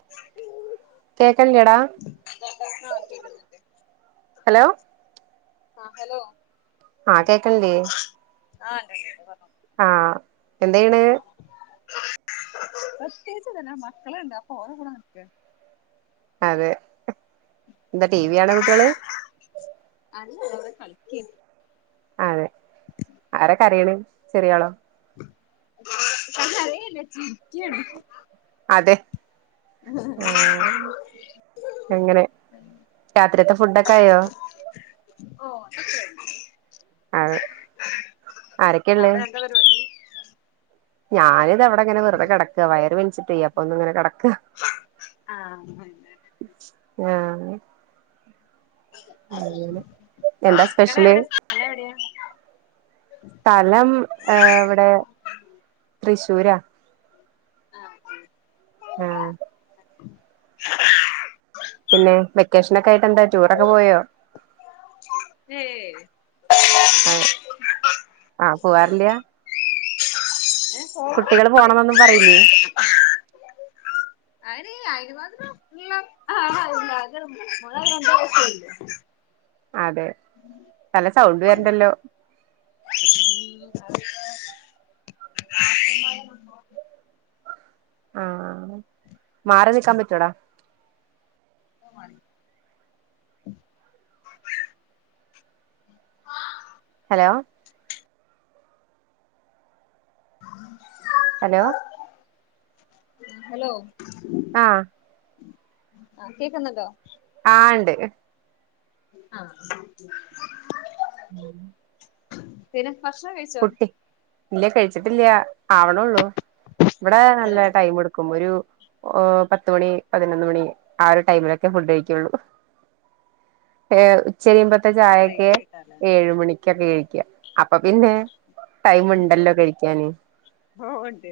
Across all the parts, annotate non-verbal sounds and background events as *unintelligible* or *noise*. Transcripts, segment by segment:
*unintelligible* Hello *unintelligible* ആ hello ആ കേക്കണില്ലേ? ആ കേക്ക് പറ ഞ്ഞോ ആ എന്തയ്ണ്? പ്രത്യേകിച്ച് ഇതന്നെ മക്കളണ്ട് അപ്പൊ ഓര കൂട നടക്ക അതെ എന്താ ടി വി കാണ കുട്ട്യാള് അല്ലല്ല വിടെകളിക്കാണ് അതെ ആര കരീണ് ചെറിയാളോ? കരയല്ല ചിരിക്കാണ് അതെ ആ അങ്ങനെ രാത്രിയത്തെ ഫുഡൊക്കെ ആയോ? ഓ അതക്കായി അതെ ആരൊക്കെയള്ളേ അവിടെ എന്താ പരി ഞാനിത വിടെ അങ്ങനെ വെറുതെകടക്ക വയർ വേൻച്ചിട്ട് യ്യ അപ്പൊ ഒന്ന് ഇങ്ങനെ കടക്ക. ആ ആ അങ്ങനെഎന്താ നിങ്ങളെ സ്പെഷ്യല്? എവിടെ സ്ഥലം എവിടെയാ സ്ഥലം ഏ ഇവിടെ തൃശ്ശൂരാ. ആ ആ പിന്നെ വെക്കേഷനൊക്കെ ആയിട്ട് എന്താ ടൂറൊക്കെ പോയോ? ഏയ് ആ ആ പോവാറില? ഏഹ് കുട്ടികള് പോവാറ്ണ്ട് പോണന്നൊന്നും പറയില്ലേ അ അയിന് അയിന് മാത്രം ഇള്ളെ ആഹ് *inaudible* അതെ നല്ല സൗണ്ട് വര്ണ്ടല്ലോ ഉം അത് പിന്നെ നാത്തൂമാരെ *unintelligible* ആഹ് മാറി നിക്കാൻ പറ്റോടാ? ഓഹ് മാറി ഹലോ ഹലോ ഹലോ ആഹ് ആഹ് കേക്ക്ന്ന്ണ്ടോ? ആഹ് ഇണ്ട് ആഹ് *unintelligible* പിന്നെ ഭക്ഷണം കഴി കുട്ടി ഇല്ല കഴിച്ചിട്ടില്ല്യാ ആവണോള്ളു ഇവടെ നല്ല ഏഹ് ടൈമെടുക്കും ഒരു ഓഹ് പത്തുമണി പതിനൊന്ന് മണി ആ ഒരു ടൈമിലൊക്കെ ഫുഡ് കഴിക്കോള്ളു ഏഹ് ഉച്ചരിയുമ്പത്തെ ചായെക്കെ ലേറ്റ് ആയിട്ടാല്ലേ ഏഴുമണിക്കൊക്കെ കഴിക്ക അപ്പ പിന്നെ ടൈമ്ണ്ടല്ലോ കഴിക്കാന് ഓ ഉണ്ട്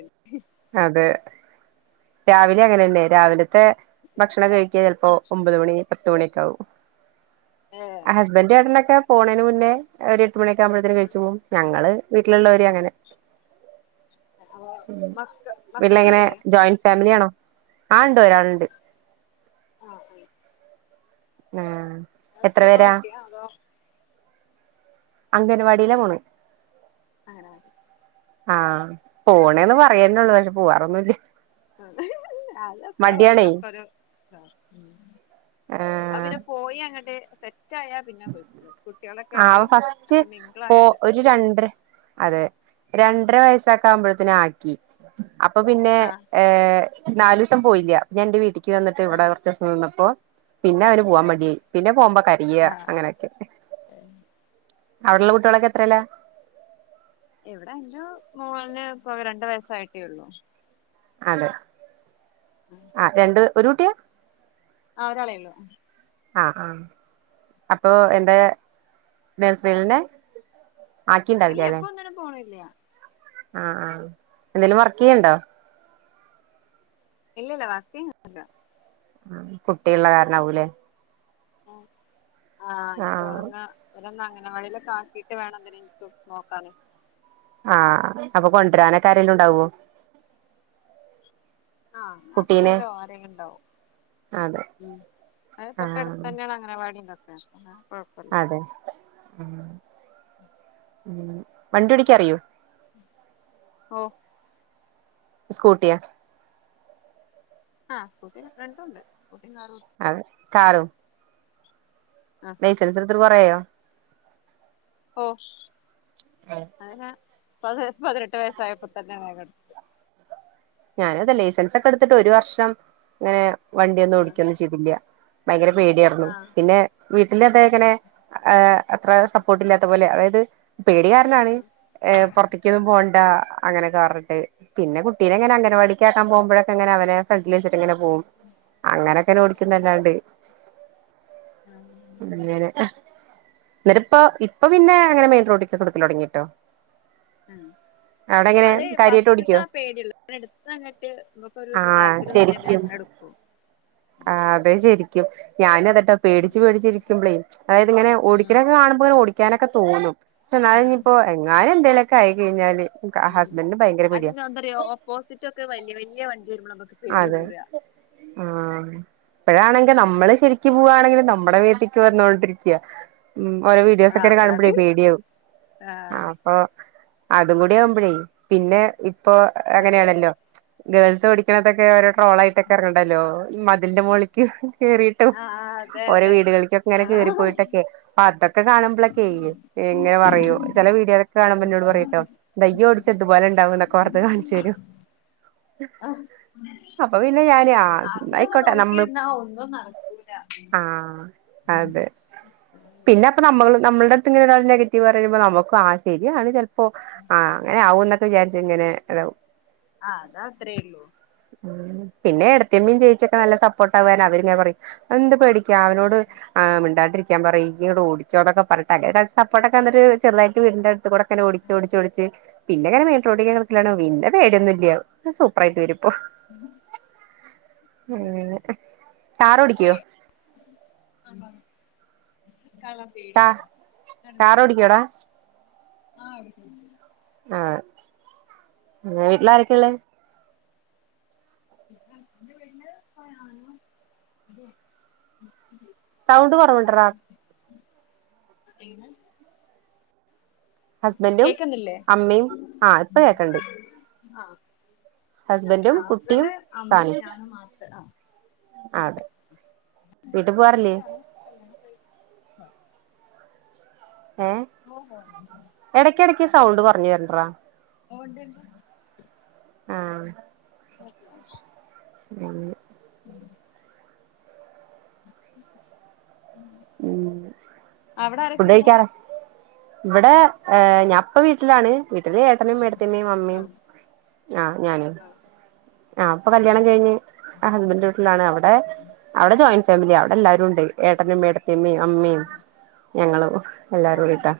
അതെ രാവിലെ അങ്ങനെന്നെ രാവിലത്തെ ഭക്ഷണം കഴിക്ക ചെലപ്പോ ഒമ്പത് മണി പത്ത് മണിക്കാവും ഏഹ് ഹസ് ബന്റാട്ന്നൊക്ക പോണേന് മുന്നെ ഒരു എട്ട് മണിയൊക്ക്യെ ആവുമ്പത്തേനും കഴിച്ച് പോവും ഞങ്ങള് വീട്ടിലുള്ളവര് അങ്ങനെ അപ്പൊ ഉം മക്ക പിന്നെ എങ്ങനെ മക്കളില്ലേ ജോയിന് ഫാമിലിയാണോ ആഹ് ഇണ്ട് ഒരാള്ണ്ട് ആഹ് ആഹ് ആഹ് ആഹ് സ്കൂള് പോണെ കുട്ടിയാ അതോ അംഗൻവാടിയിലാ പോണെ അങ്ങനെ മതി ആഹ് പോണന്ന് പറയ്യന്നേള്ളു പക്ഷേ പോവാറൊന്നുല്ല അതെ അല്ലക്കോ മടിയാണേ ഇതൊക്കൊരോ ആഹ് ഉം അഹ് ആ പിന്നെ പോയി അങ്ങട്ട് സെറ്റായാ പിന്നെ പോയിക്കോളും ആ കുട്ട്യാളൊക്കായിട്ട് അവ ഫസ്റ്റ് അങ്ങനെ പോ മിങ്കിളായ സെറ്റാവും *unintelligible* അതെ രണ്ടര വയസാക്കാവുമ്പോത്തിനും ആക്കി അപ്പ പിന്നെ ആഹ് ഏഹ് നാലൂസം പോയില്ല്യാ ഞാൻ ഇന്റെ വീട്ടിക്ക് വന്നിട്ട് ഇവടെ ആഹ് കൊറച്ചോസം നിന്നപ്പോ പിന്നെ അവന് പോവാൻ ആഹ് മടിയായി പിന്നെ പോവുമ്പോ കര്യ്യാ ആഹ് അങ്ങനെക്കെ അവടുള്ള കുട്ട്യളൊക്കെ എത്രേല്ലാ ഇവടെ ഇന്റെ മോള്ന് ഇപ്പോ ആകെ രണ്ട് വയസ്സായിട്ടേള്ളു അതെ ഉം ആഹ് രണ്ട് ഒരു കുട്ടിയാ ആ ഒരാളെയുളളു ആഹ് ആ അപ്പൊ എന്താ നേഴ്സറിലന്നെ ഇല്ല ഇപ്പൊ ഒന്നിനും പോണില്ല ആഹ് ആ എന്തേലും വർക്കെയ്യ്ണ്ടോ ഇല്ലില്ല വർക്കി ല്ല കുട്ടികള്ള കാരണാവൂല്ലേ ആ ആഹ് ആ നീ പോണങ്ങ ഓരൊന്ന് അങ്കണവാടീലൊക്കാക്കീട്ട് വേണം ഒന്നിനെ എനിക്ക് നോക്കാതെ ആഹ് അപ്പൊ കൊണ്ടരാനൊക്കെ ആരേലും ഉണ്ടാവോ ആഹ് കുട്ടീനെ ഹസ്ബൻഡോ ആരേലിണ്ടാവും അതെ ഉം അയിന് ആഹ് തൊട്ടടുത്തന്നാണ് അംഗവാടി ഇതൊക്കെ കൊഴപ്പല്ല അതെ ഉം ഉ ഉം വണ്ടി ഒടിക്കാറിയോ ഒ സ്കൂട്ടിയാ ആഹ് സ്കൂട്ടീം രണ്ടുണ്ട് സ്കൂട്ടീം കാറും അതെ കാറും ആഹ് ലൈസൻസ് എടുത്തിട്ട് കൊറേ ആയോ ഒ ആഹ് അതിനാ പതി പതിനെട്ട് വയസ്സായപ്പോ തന്നെ വേഗെടു ഞാനും അതലേ ലൈസൻസൊക്കെടുത്തിട്ട് ഒരു വർഷം ങ്ങേ വണ്ടി ഒന്നും ആഹ് ഓടിക്കൊന്നു ചെയ്തില്ല ഭയങ്കര പേടിയാറന്നു ആഹ് പിന്നെ വീട്ടിലതേ ആഹ് എങ്ങനെ ആ അത്ര സപ്പോർട്ടില്ലാത്ത പോലെ അതായിത് പേടി കാ ണ്ടാണ് അ പൊറത്തേക്കൊന്നും ആഹ് പോണ്ട അങ്ങനൊക്കെ പറഞ്ഞിട്ട് പിന്നെ കുട്ടീനെ ഞാൻ അങ്കനവാടിക്കാക്കാൻ പോവുംമ്പഴക്കങ്ങന അവര ഫ്രണ്ടില് വെച്ചിട്ടിങ്ങനെ പോവും അങ്ങനൊക്കെന ഓടിക്കുന്നല്ലാണ്ട് ആഹ് അങ്ങനെ എന്നിരുപ്പോ ഇപ്പ പിന്നേ അങ്ങനെ മെയിൻ റോഡികൊക്കെ എടുക്കലൊടങ്ങീട്ടോ ഉം അതേ കാര്യായിട്ട് ഫസ്റ്റ്ത്തെ ഓടിക്കോ ആ പേടിയൊള്ളൂ പിന്നെ എടുത്താ അങ്ങിട്ട് നമുക്കൊരു ആഹ് താല്പര്യം തോന്നൃ ശരിക്കും പിന്നങ്ങനെ എടുക്കൂം ഉം പേടിച്ചിരിക്കും ഞാനെന്നിട്ട് ഉം പേടിച്ച് പേടിച്ച് ഇരിക്കുംമ്പളേ അതായിത് ഇങ്ങനെ ഉം ഓടിക്കണ കാണുംമ്പോ ഓടി ക്കാനൊക്കെ തോന്നും ആഹ് എന്നാലിനിപ്പൊ എങ്ങാനെന്തേലൊക്കായി കഴിഞ്ഞാല് ഹ ഹസ്ബന്റിന് ഭയങ്കര പേടിയ തെ ഓപ്പോസിറ്റൊക്ക വലൃ വലൃ വണ്ടി വെരുംമ്പള നമക്ക് അതെ ആ ഇപ്പഴാണെങ്കി നമ്മള് ശെരിക്ക് പൂവാണെങ്കില് നമ്മടെ മേത്ത് ക്കൂവർന്നോണ്ടിരിക്കാ ഓരോ ആഹ് വീഡിയോസൊക്കരെ കാണുംമ്പഴേ അതാണ് പേടിയാവും ആഹ് ഓ അതും കുടി ആവുംമ്പഴേ പിന്നെ ഇപ്പൊ ആഹ് അങ്ങനാണല്ലോ ഗേൾസ് പഠിക്കണത്തൊക്കെ ഓരോ ട്രോളായി ട്ടിക്കറുണ്ടല്ലോ മതിൽന്റെ മോളിക്ക് കേറീട്ടും ആഹ് ആഹ് അതെ ഓരോ അതെ വീടുകളീക്കൊക്കെ ഇങ്ങനെ ആഹ് കേറിപ്പോയിട്ടൊക്കെ പാട്ടൊക്കെ കാണുംമ്പളൊക്കെ ഇങ്ങനെ പറയും ചെല വീഡിയോളൊക്കെ കാണുമ്പെന്നോട് പറയൂട്ടോ ദേ ഇയ്യോടിച്ചാ ഇതുപോലിണ്ടാവുന്നൊക്കെ വെർതെ കാണിച്ചെരും അപ്പൊ പിന്നെ ഞാന് ആ അങ്ങനൊക്കെ എന്നായിക്കോട്ടെ നമ്മൾക്ക് നോക്കിയിരുന്നാ ഒന്നും നടക്കൂല ആഹ് അതെ പിന്നെപ്പ നമ്മള് നമ്മള്ടെട്ത്ത്ങ്ങനൊരാൾ നെഗറ്റീവ് പറയുമ്പോ നമുക്ക് ആഹ് ശരിയാണ് ചെൽ പ്പോ ആഹ് അങ്ങനെ ആകൂന്നൊക്കെ വിചാരിച്ച് ങ്ങനെതാവും. ആഹ്, അത് അത്രേള്ളൂ. പിന്നെ എടത്ത്യമ്മീം ചേച്ചിയൊക്കെ നല്ല സപ്പോർട്ടാവാനവര്ങ്ങനെ പറിം എന്ത് പേടിക്കാ അവനോട് ആഹ് മിണ്ടാണ്ടിരി ക്കാൻ പറി ഈ യ്ണ്ടോടിച്ചോന്നൊക്കെ പറഞ്ഞിട്ട് അങ്ങനെ സപ്പോട്ടൊക്കെ തന്ന്ട്ട് ഒരു ചെറ്തായിട്ട് വീടിന്റെ ത്കൂടെക്കെന്നെ ഓടിച്ചോടിച്ചോടിച്ച് പിന്നെങ്ങനെ മെയിൻ റോട്ടീക്കൊക്കെ *unintelligible* പിന്നെ പേടിയൊന്നുല്ല്യ. സൂപ്പറായിട്ട് വെരും. ഓഹ്, അങ്ങനെ കാറോടിയ്ക്കോ? ആപറി കള കാ കാറോടിയ്ക്കോടാ? ആഹ് ഓടിക്ക്യോടിയ്ക്കും. ആഹ്, വീട്ട്ലാരൊക്കെള്ളേ? *unintelligible* ഹസ്ബൻ്റ്ൻ്റെ വീട്ല് പ ഞാനും അതെ *unintelligible* സൗണ്ട് കൊറവുണ്ട്ട്രാ *unintelligible* ങ്ങ് ഹസ്ബൻറും കേക്കുന്നില്ലേ അമ്മിം ആഹ് ഇപ്പ കേക്ക്ണ്ട്. ആഹ്, ആഹ്, ആഹ് കുട്ടിയും ഹസ്ബൻഡ് അമ്മിം ഞാനും മാത്ര ആഹ്. ആതെ, വീട്ടി പോവാറില്ല്യേ? ഹലോ? ഏഹ്, *unintelligible* എടക്കെടക്ക് സൗണ്ട് കൊറഞ്ഞു വരണുണ്ടെടാ ഓഹ് ണ്ട്‌ണ്ട് ആഹ്, നോക്കിയോ *unintelligible* ഉം. ഉം, അവിടെ ആരൊക്കെയുള്ളെ ഫുഡെഴിക്കാണ്. ഇവടെ ഏ ഞാ പ്പ വീട്ടിലാണ് വീട്ടില് ഏട്ടനും ഐട്ടത്ത്യമ്മിം അമ്മിം ആഹ് ആഹ്, ഞാനും ആഹ്, പ്പൊ കല്ല്യാണം കഴിഞ്ഞ് ആഹ് ഹസ്ബൻഡ്ൻ്റെ വീട്ടിലാണ് അവ്ടെ അവിടെ ജോയിന്റ് ഫാമിലിയാ അവ്ടെല്ലാരൂണ്ട് ഏട്ടനും മേട്ട ത്തിമ്മിം അമ്മിം ഞങ്ങളും എല്ലാരു ആഹ് *unintelligible*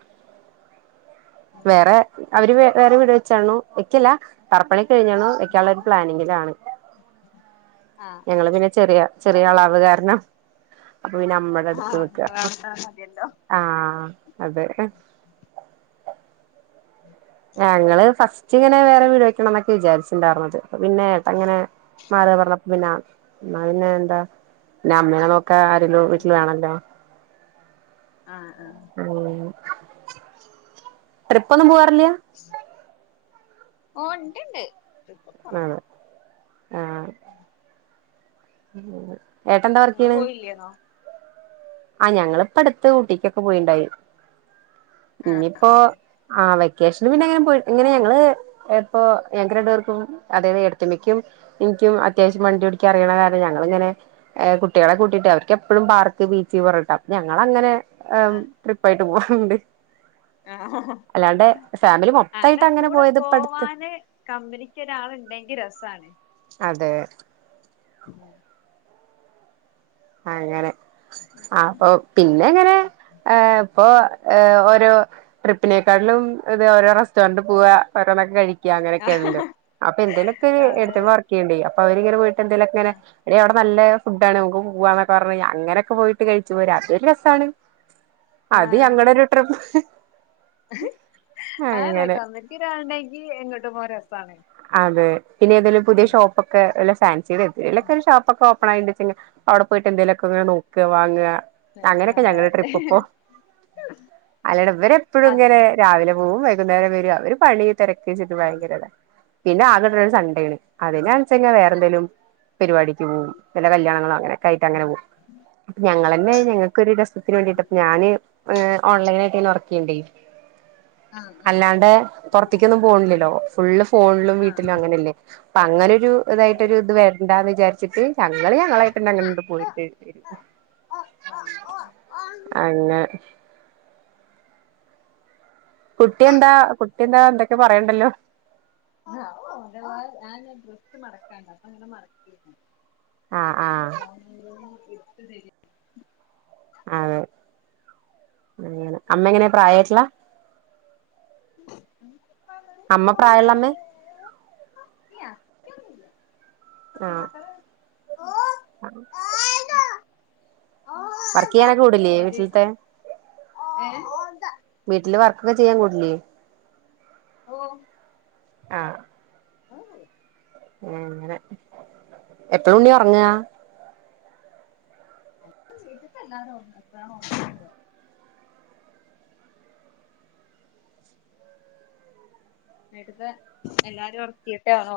വേറെ അവര് വെ വേറെ വീട് വെച്ചണു വെയ്ക്കെല്ല തറപ്പണിക്കെ കഴിഞ്ഞ്ണു പ്ലാനിങ്ങിലാണ്. ആഹ് ആഹ് ഞങ്ങള് ആഹ് പിന്നെ ചെറിയ ചെറിയ ആളാവ് കാരണം അപ്പൊ പിന്നെ നമ്മടട്ത്ത് ആഹ് നിക്ക. അവിടുത്തെ മതിയല്ലോ ആഹ്, അതെ. ഞങ്ങള് ഫസ്റ്റ് ഇങ്ങനെ വേറെ വീട് വെ ണംന്നൊക്കെ വിചാരിച്ചിണ്ടായിര്ന്നത് പ്പപിന്നെ *unintelligible* അങ്ങനെ മാറ പർഞ്ഞ പിന്നാ ന്നാപിന്നെ എന്താ ന്നാ അമ്മേനെ നോക്കാ ആരെലും വീട്ടിൽ ഉം വേണല്ലോ, ആഹ്, ആഹ്. ഏഹ്, ട്രിപ്പൊന്നും പോവാറില്ല്യ. ഓഹ്, ണ്ട്ണ്ട്, ട്രിപ്പൊക്കെ *unintelligible* ണ്ട്, ആഹ്, ഉം. അങ്ങനെ ഏട്ടെൻന്താ വർക്കിയിണ് *unintelligible* ആഹ് ഞങ്ങളിപ്പോ അടുത്ത് ഊട്ടിക്കൊക്കെ പോയിണ്ടായി ഇനിയിപ്പോ ആഹ് വെക്കേഷന് പിന്നെങ്ങനെ പോയ്‌ എങ്ങനെ ഞങ്ങള് എപ്പോ ഞങ്ങക്ക് രണ്ട് പേർക്കും അതായത് ഏടത്തിയമ്മക്കു ഇൻക്കും അത്യാ അത്യാവശ്യം വണ്ടി ഓടിക്കാൻ അറിയണ കാരണം ഞങ്ങളിങ്ങെനെ കുട്ടികളെ കൂട്ടീട്ട് അവർക്കെപ്പളും പാർക്ക് ബീ ച്ച്, പറട്ടാ ഞങ്ങളങ്ങനെ ആഹ് ട്രിപ്പായിട്ട് പോവാറുണ്ട് ആഹ് അല്ലാണ്ടെ ഫാമിലി മൊത്തായിട്ട് അങ്ങനെ കൂടെ പോയത് ഇപ്പ അടുത്ത് പോവാന് കമ്പനിക്ക് ഒരാളുണ്ടെങ്കിൽ രസാണ് അതെ ഉം അങ്ങനെ അപ്പൊ പിന്നെ ഇങ്ങനെ ആഹ് ഇപ്പോ ഓരോ ട്രിപ്പിനേക്കാട്ടിലും ഇത് ഓരോ തൊണ്ട് പോക ഒരോന്നൊക്കെ കഴിക്ക അങ്ങനെയൊക്കെയാണല്ലോ അപ്പൊ എന്തേലൊക്കെ അതെ ഏടത്തിയമ്മ വർക്കിയിണ്ടേ അപ്പ അവരിങ്ങനെ പോയിട്ട് എന്തേലും ഒക്കെ ഇങ്ങനെ ആഹ് എടീ അവിടെ നല്ല ഫുഡാണ് നമുക്ക് പോ പോവാന്നൊക്കെ പറഞ്ഞ് അങ്ങനെയൊക്കെ പോയിട്ട് കഴിച്ചു പോരാ അതൊരു രസാണ് അത് ഞങ്ങളരു *inaudible* അതാണ് കമ്മറ്റി ഒരാളുണ്ടെങ്കി എങ്ങോട്ടും പോരാൻ രസാണ് അതെ പിന്നേതെലും പുതിയ ഷോപ്പൊക്കെ വല്ല ഫാൻസിലെ എന്തേലൊക്കെ ഒരു ഷോപ്പൊക്കെ ഒപ്പ് *unintelligible* അവിടെ പോയിട്ട് എന്തേലൊക്കെ നോക്ക വാങ്ങ അതെ അങ്ങനെയൊക്കെ ആഹ് ഞങ്ങളുടെ ട്രിപ്പ് ഇപ്പൊ അല്ലടാ ഇവർ എപ്പോഴും ഇങ്ങനെ രാവിലെ പോവും വൈകുന്നേരം വരും അവര് പണി തിരക്കേച്ചിട്ട് ഭയങ്കര പിന്നെ ആകെള്ളത് ഒരു സൺണ്ടേണ് അതിനച്ചെങ്കി വേറെന്തെലും പരിപാടിക്ക് പോകും വല്ല കല്യാണങ്ങാളോ അങ്ങനെയൊക്കെ ആയ്ട്ട് അങ്ങനെ പോകും ഞങ്ങളന്നെ ഞങ്ങക്കൊരു രസത്തിന് വേണ്ടീട്ട് ഞാന് ഏ ഓൺലൈനായിട്ട കുട്ടിനെ ഒർക്ക്യേണ്ടേ ആഹ് അല്ലാണ്ട് പുറത്തേക്കൊന്നും പോണില്ലല്ലോ ഫുള്ള് ഫോണിലും ആഹ് വീട്ടിലും അങ്ങനെയല്ലേ അപ്പൊ അങ്ങനെ ഒരു ഇതായിട്ട ഒരു ഇത് വേണ്ടന്ന് വിചാരിച്ചിട്ട് ഞങ്ങള് ഞങ്ങളേട്ടന് അങ്ങണ്ട് പോയിട്ട് ആഹ് അങ്ങനെ കുട്ടിന്താ കുട്ടിന്താ എന്തൊക്കെ പറയണ്ടല്ലോ ആഹ് അത് ഓൻറ്റത്തയാ ഞാൻ ഡ്രസ്സ് മടക്കാണ്ട് അപ്പൊ അങ്ങനെ മടക്കിരുന്നു ആഹ് ആഹ് അപ്പൊ ഓന് ഓരോന്ന് ഇട്ത്ത് തരെ അത് അങ്ങനെ അമ്മ എങ്ങനെ പ്രായായ്‌ട്ട്ള്ള ഉം അമ്മ പ്രായുള്ളമ്മേ ഇല്ല അങ്ങനെ ഒന്നുല്ല *inaudible* അത് വർക്ക് ചെയ്യാനൊക്കെ വിടില്ലേ ഏത് വീട്ടിലത്തെ ആഹ് ഏ വീട്ടില് വർക്കൊക്കെ ചെയ്യാൻ കൂടിലേ ഓ ആഹ് അങ്ങനെ എപ്പളാ ഉണ്ണി ഒറങ്ങാ വീട്ടിത്തല്ലാരും ഒർങ്ങ അപ്പഴാണ് ഒർങ്ങുന്നത്. വീട്ട്ത്തെ എല്ലാരും ഒർക്കിട്ടെ ആണോ.